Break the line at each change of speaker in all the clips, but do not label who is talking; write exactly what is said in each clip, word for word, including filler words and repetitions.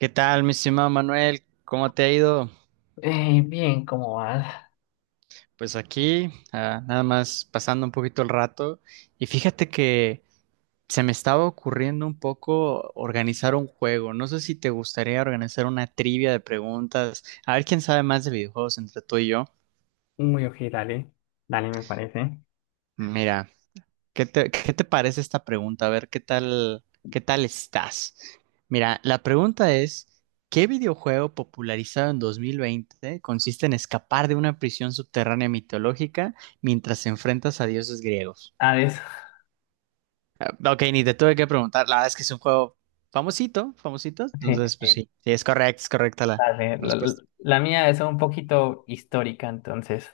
¿Qué tal, mi estimado Manuel? ¿Cómo te ha ido?
Eh, bien, ¿cómo vas?
Pues aquí, ah, nada más pasando un poquito el rato. Y fíjate que se me estaba ocurriendo un poco organizar un juego. No sé si te gustaría organizar una trivia de preguntas. A ver quién sabe más de videojuegos entre tú y yo.
Muy ok, dale. Dale, me parece.
Mira, ¿Qué te, qué te parece esta pregunta? A ver, ¿qué tal, qué tal estás? Mira, la pregunta es, ¿qué videojuego popularizado en dos mil veinte consiste en escapar de una prisión subterránea mitológica mientras enfrentas a dioses griegos?
Ah, eso.
Ah, ok, ni te tuve que preguntar, la verdad es que es un juego famosito, famosito,
Sí, sí,
entonces pues
sí,
sí, sí, es correcto, es correcta la
dale. La,
respuesta.
la mía es un poquito histórica, entonces.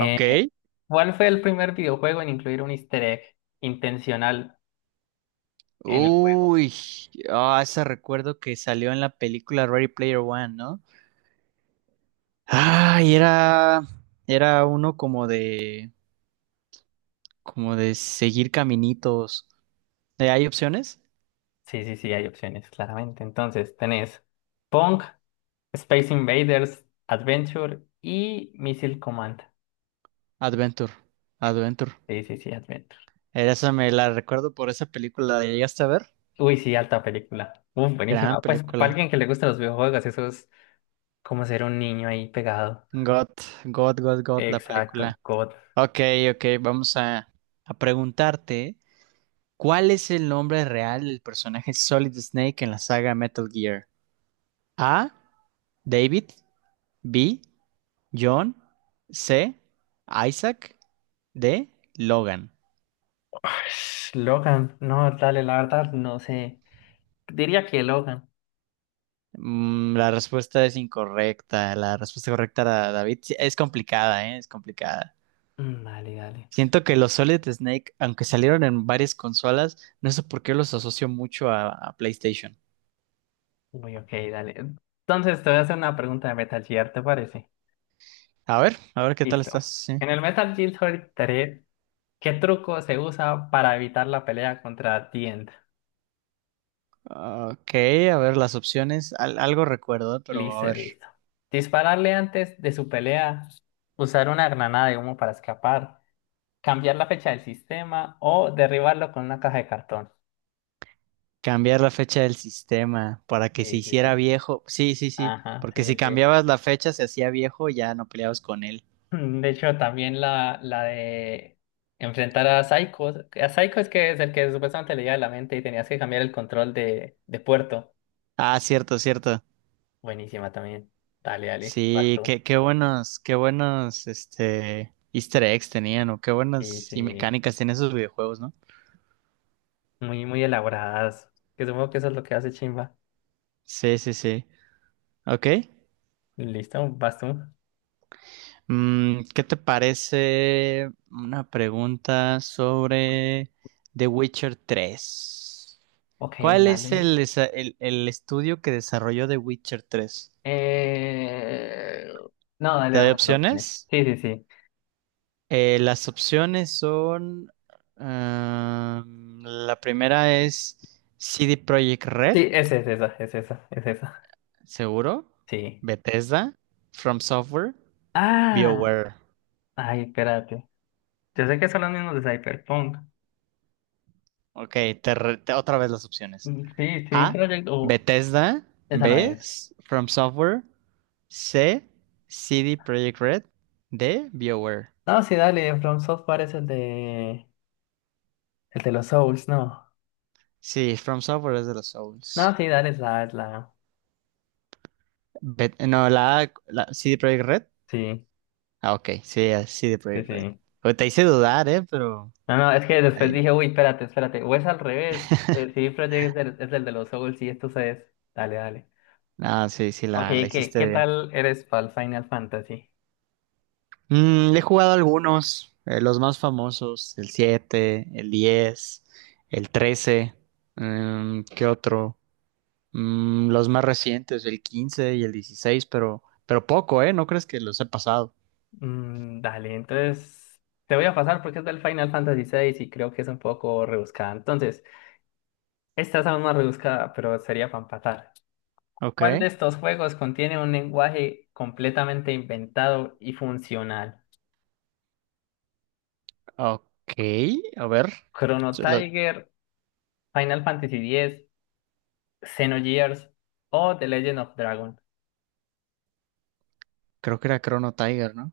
Ok.
¿Cuál fue el primer videojuego en incluir un easter egg intencional en el juego?
Uy, ah, ese recuerdo que salió en la película Ready Player One, ¿no? Ay, era, era uno como de, como de seguir caminitos. Eh, ¿Hay opciones?
Sí, sí, sí, hay opciones, claramente. Entonces, tenés Pong, Space Invaders, Adventure y Missile Command.
Adventure, Adventure.
Sí, sí, sí, Adventure.
Era esa, me la recuerdo por esa película. ¿La llegaste a ver?
Uy, sí, alta película. Uf,
Gran
buenísima. Pues para
película.
alguien que le gustan los videojuegos, eso es como ser un niño ahí pegado.
God, God, God, God, la
Exacto,
película.
God.
Ok, ok, vamos a, a preguntarte, ¿cuál es el nombre real del personaje Solid Snake en la saga Metal Gear? A, David; B, John; C, Isaac; D, Logan.
Ush, Logan, no, dale, la verdad, no sé. Diría que Logan.
Mm, la respuesta es incorrecta. La respuesta correcta era David. Sí, es complicada, ¿eh? Es complicada.
Mm, dale, dale.
Siento que los Solid Snake, aunque salieron en varias consolas, no sé por qué los asocio mucho a, a PlayStation.
Uy, ok, dale. Entonces te voy a hacer una pregunta de Metal Gear, ¿te parece?
A ver, a ver qué tal
Listo.
estás. Sí.
En el Metal Gear Solid tres, ¿qué truco se usa para evitar la pelea contra The End?
Ok, a ver las opciones. Al- algo recuerdo, pero a
Listo,
ver.
listo. Dispararle antes de su pelea, usar una granada de humo para escapar, cambiar la fecha del sistema o derribarlo con una caja de cartón.
Cambiar la fecha del sistema para que se
Sí, sí, sí.
hiciera viejo. Sí, sí, sí.
Ajá, sí,
Porque si
sí, sí.
cambiabas la fecha, se hacía viejo, ya no peleabas con él.
Mm, De hecho, también la, la de enfrentar a Psycho. A Psycho es que es el que supuestamente leía la mente y tenías que cambiar el control de, de puerto.
Ah, cierto, cierto.
Buenísima también. Dale, dale, vas
Sí,
tú.
qué, qué buenos, qué buenos, este, Easter eggs tenían, o qué
Sí,
buenas y
sí.
mecánicas tienen esos videojuegos, ¿no?
Muy, muy elaboradas. Que supongo que eso es lo que hace Chimba.
Sí, sí, sí. Ok.
Listo, vas tú.
Mm, ¿qué te parece una pregunta sobre The Witcher tres?
Ok,
¿Cuál es
dale.
el, desa- el, el estudio que desarrolló The Witcher tres?
Eh... No, dale,
¿Te doy
dame las opciones.
opciones?
Sí, sí, sí.
Eh, las opciones son... am, la primera es C D Projekt Red,
Sí, es, es esa, es esa, es esa.
seguro.
Sí.
Bethesda, From Software,
Ah,
BioWare.
ay, espérate. Yo sé que son los mismos de Cyberpunk.
Ok, te re- te- otra vez las opciones.
Mm, sí, sí,
A,
Project o
Bethesda;
esa no
B,
era.
S- From Software; C, CD Projekt Red; D, BioWare.
No, sí, dale, From Software es el de el de los Souls, no.
Sí, From Software es de los
No,
Souls.
sí, dale, es la, es la.
Bet- no, la A, la C D Projekt Red.
Sí,
Ah, ok, sí, así, de
sí,
Project Red.
sí.
Oye, te hice dudar, ¿eh? Pero...
No, no, es que después
ahí.
dije, uy, espérate, espérate. O es al revés. El C D Projekt es el, es el de los Souls y esto es. Dale, dale.
No, sí, sí,
Ok,
la, la
¿qué,
hiciste
qué
bien.
tal eres para el Final Fantasy?
Mm, he jugado algunos, eh, los más famosos, el siete, el diez, el trece, mm, ¿qué otro? Mm, los más recientes, el quince y el dieciséis, pero, pero poco, ¿eh? ¿No crees que los he pasado?
Mm, dale, entonces te voy a pasar porque es del Final Fantasy seis y creo que es un poco rebuscada. Entonces. Esta es aún más rebuscada, pero sería para empatar.
Ok,
¿Cuál de estos juegos contiene un lenguaje completamente inventado y funcional?
ok, a ver.
¿Chrono
Se lo-
Tiger, Final Fantasy X, Xenogears o The Legend of Dragon?
Creo que era Chrono Tiger, ¿no?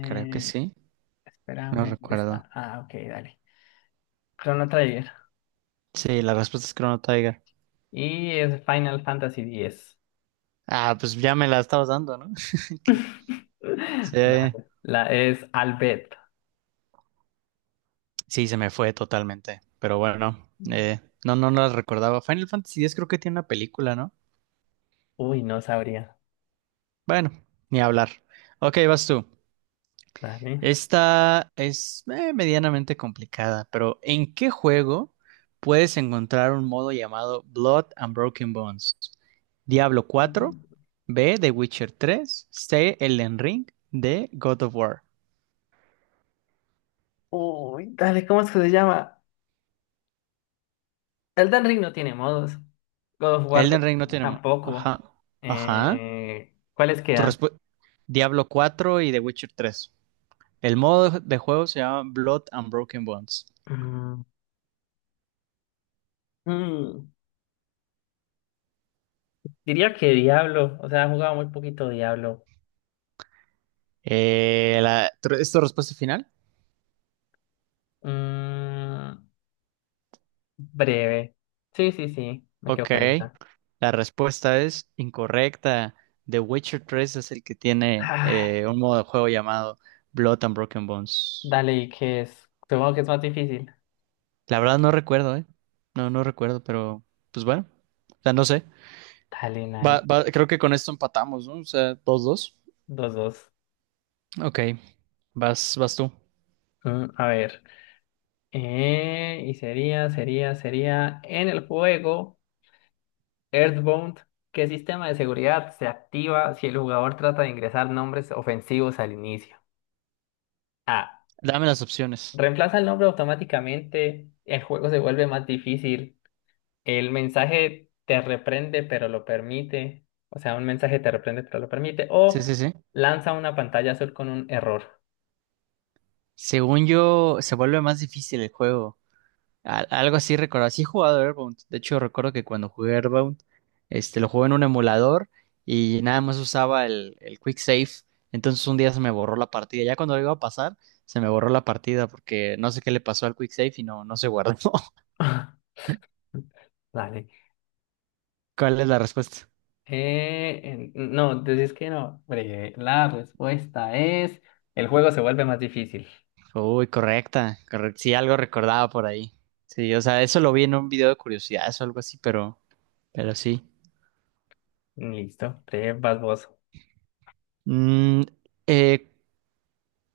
Creo que sí, no
espérame, ¿dónde
recuerdo.
está? Ah, ok, dale. Chrono Trigger.
Sí, la respuesta es Chrono Tiger.
Y es Final Fantasy X.
Ah, pues ya me la estabas dando, ¿no? Que- Sí,
Dale. La es Albert.
sí, se me fue totalmente. Pero bueno, eh, no, no, no las recordaba. Final Fantasy X creo que tiene una película, ¿no?
Uy, no sabría.
Bueno, ni hablar. Ok, vas tú.
Dale.
Esta es eh, medianamente complicada, pero ¿en qué juego puedes encontrar un modo llamado Blood and Broken Bones? Diablo cuatro; B, The Witcher tres; C, Elden Ring; D, God of War.
Uy, dale, ¿cómo es que se llama? Elden Ring no tiene modos. God of War
Elden Ring no
t-
tiene... mo-
tampoco.
Ajá. Ajá.
Eh, ¿cuáles
Tu
quedan?
respu- Diablo cuatro y The Witcher tres. El modo de juego se llama Blood and Broken Bones.
Mm, mm, diría que Diablo. O sea, he jugado muy poquito Diablo.
Eh, la- tr- ¿es tu respuesta final?
Mm, breve. Sí, sí, sí. Me quedo
Ok.
con esa.
La respuesta es incorrecta. The Witcher tres es el que tiene
Ah,
eh, un modo de juego llamado Blood and Broken Bones.
dale, ¿y qué es? Supongo que es más difícil.
La verdad no recuerdo, ¿eh? No, no recuerdo, pero pues bueno. O sea, no sé.
Dale,
Va-
nice.
va- creo que con esto empatamos, ¿no? O sea, dos dos.
Dos, dos.
Ok. Vas, vas tú.
Mm, a ver. Eh, y sería, sería, sería en el juego. Earthbound, ¿qué sistema de seguridad se activa si el jugador trata de ingresar nombres ofensivos al inicio? A.
Dame las opciones.
Reemplaza el nombre automáticamente, el juego se vuelve más difícil, el mensaje te reprende pero lo permite, o sea, un mensaje te reprende pero lo permite, o
Sí, sí, sí.
lanza una pantalla azul con un error.
Según yo, se vuelve más difícil el juego. Al- algo así recuerdo. Sí he jugado Airbound. De hecho, recuerdo que cuando jugué Airbound, este, lo jugué en un emulador y nada más usaba el, el Quick Save. Entonces un día se me borró la partida. Ya cuando lo iba a pasar, se me borró la partida porque no sé qué le pasó al Quick Save y no, no se guardó.
Dale.
¿Cuál es la respuesta?
Eh, en- no, decís que no. Breve. La respuesta es, el juego se vuelve más difícil.
Uy, correcta. Correcto. Sí, algo recordaba por ahí. Sí, o sea, eso lo vi en un video de curiosidades o algo así, pero, pero sí.
Listo. Breve, vas vos.
Mm, eh,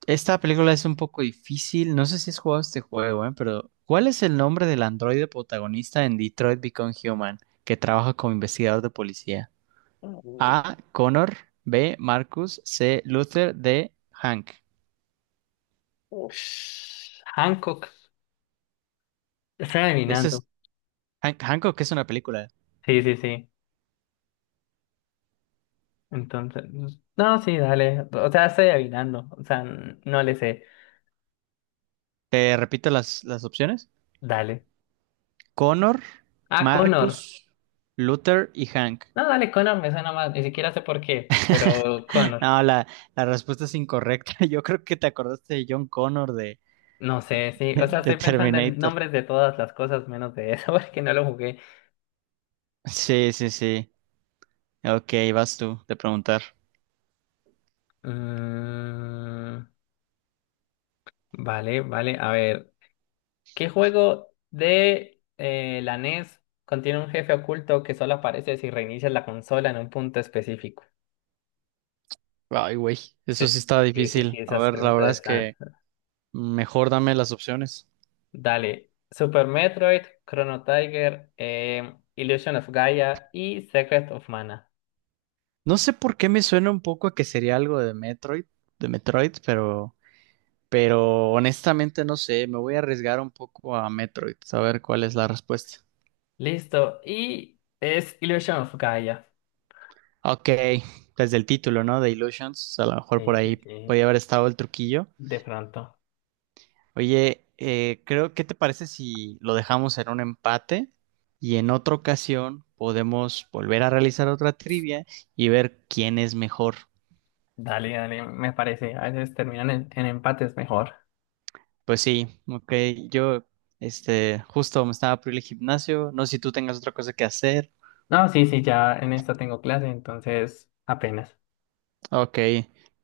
Esta película es un poco difícil. No sé si has jugado este juego, ¿eh? Pero ¿cuál es el nombre del androide protagonista en Detroit Become Human que trabaja como investigador de policía?
Uy,
A, Connor; B, Marcus; C, Luther; D, Hank.
ush. Hancock. Estoy
Este
adivinando.
es Hank, Hancock, que es una película.
Sí, sí, sí. Entonces, no, sí, dale. O sea, estoy adivinando. O sea, n- no le sé.
Te repito las, las opciones.
Dale.
Connor,
Ah, Connor.
Marcus, Luther y Hank.
No, dale, Connor me suena más. Ni siquiera sé por qué, pero Connor.
No, la, la respuesta es incorrecta. Yo creo que te acordaste de John Connor de,
No sé, sí. O sea,
de
estoy pensando en
Terminator.
nombres de todas las cosas menos de eso, porque no lo jugué.
Sí, sí, sí. Ok, vas tú de preguntar.
Mm, vale, vale. A ver. ¿Qué juego de eh, la NES contiene un jefe oculto que solo aparece si reinicias la consola en un punto específico?
Ay, güey, eso
Sí,
sí está
sí, sí, sí,
difícil. A
esas
ver, la
preguntas
verdad es
están.
que mejor dame las opciones.
Dale. Super Metroid, Chrono Tiger, eh, Illusion of Gaia y Secret of Mana.
No sé por qué me suena un poco a que sería algo de Metroid, de Metroid, pero, pero honestamente no sé, me voy a arriesgar un poco a Metroid, a ver cuál es la respuesta.
Listo. Y es Illusion of Gaia.
Ok, desde el título, ¿no? De Illusions, a lo mejor por
Sí, sí,
ahí
sí.
podía haber estado el truquillo.
De pronto.
Oye, eh, creo, ¿qué te parece si lo dejamos en un empate y en otra ocasión podemos volver a realizar otra trivia y ver quién es mejor?
Dale, dale, me parece. A veces terminan en, en empates mejor.
Pues sí, ok, yo, este, justo me estaba por ir al gimnasio, no sé si tú tengas otra cosa que hacer.
No, sí, sí, ya en esta tengo clase, entonces apenas.
Ok,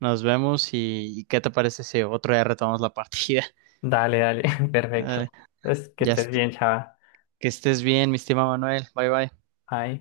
nos vemos y, y ¿qué te parece si otro día retomamos la partida?
Dale, dale, perfecto.
Vale,
Entonces, que
ya,
estés
est-
bien, chava.
que estés bien, mi estimado Manuel, bye bye.
Bye.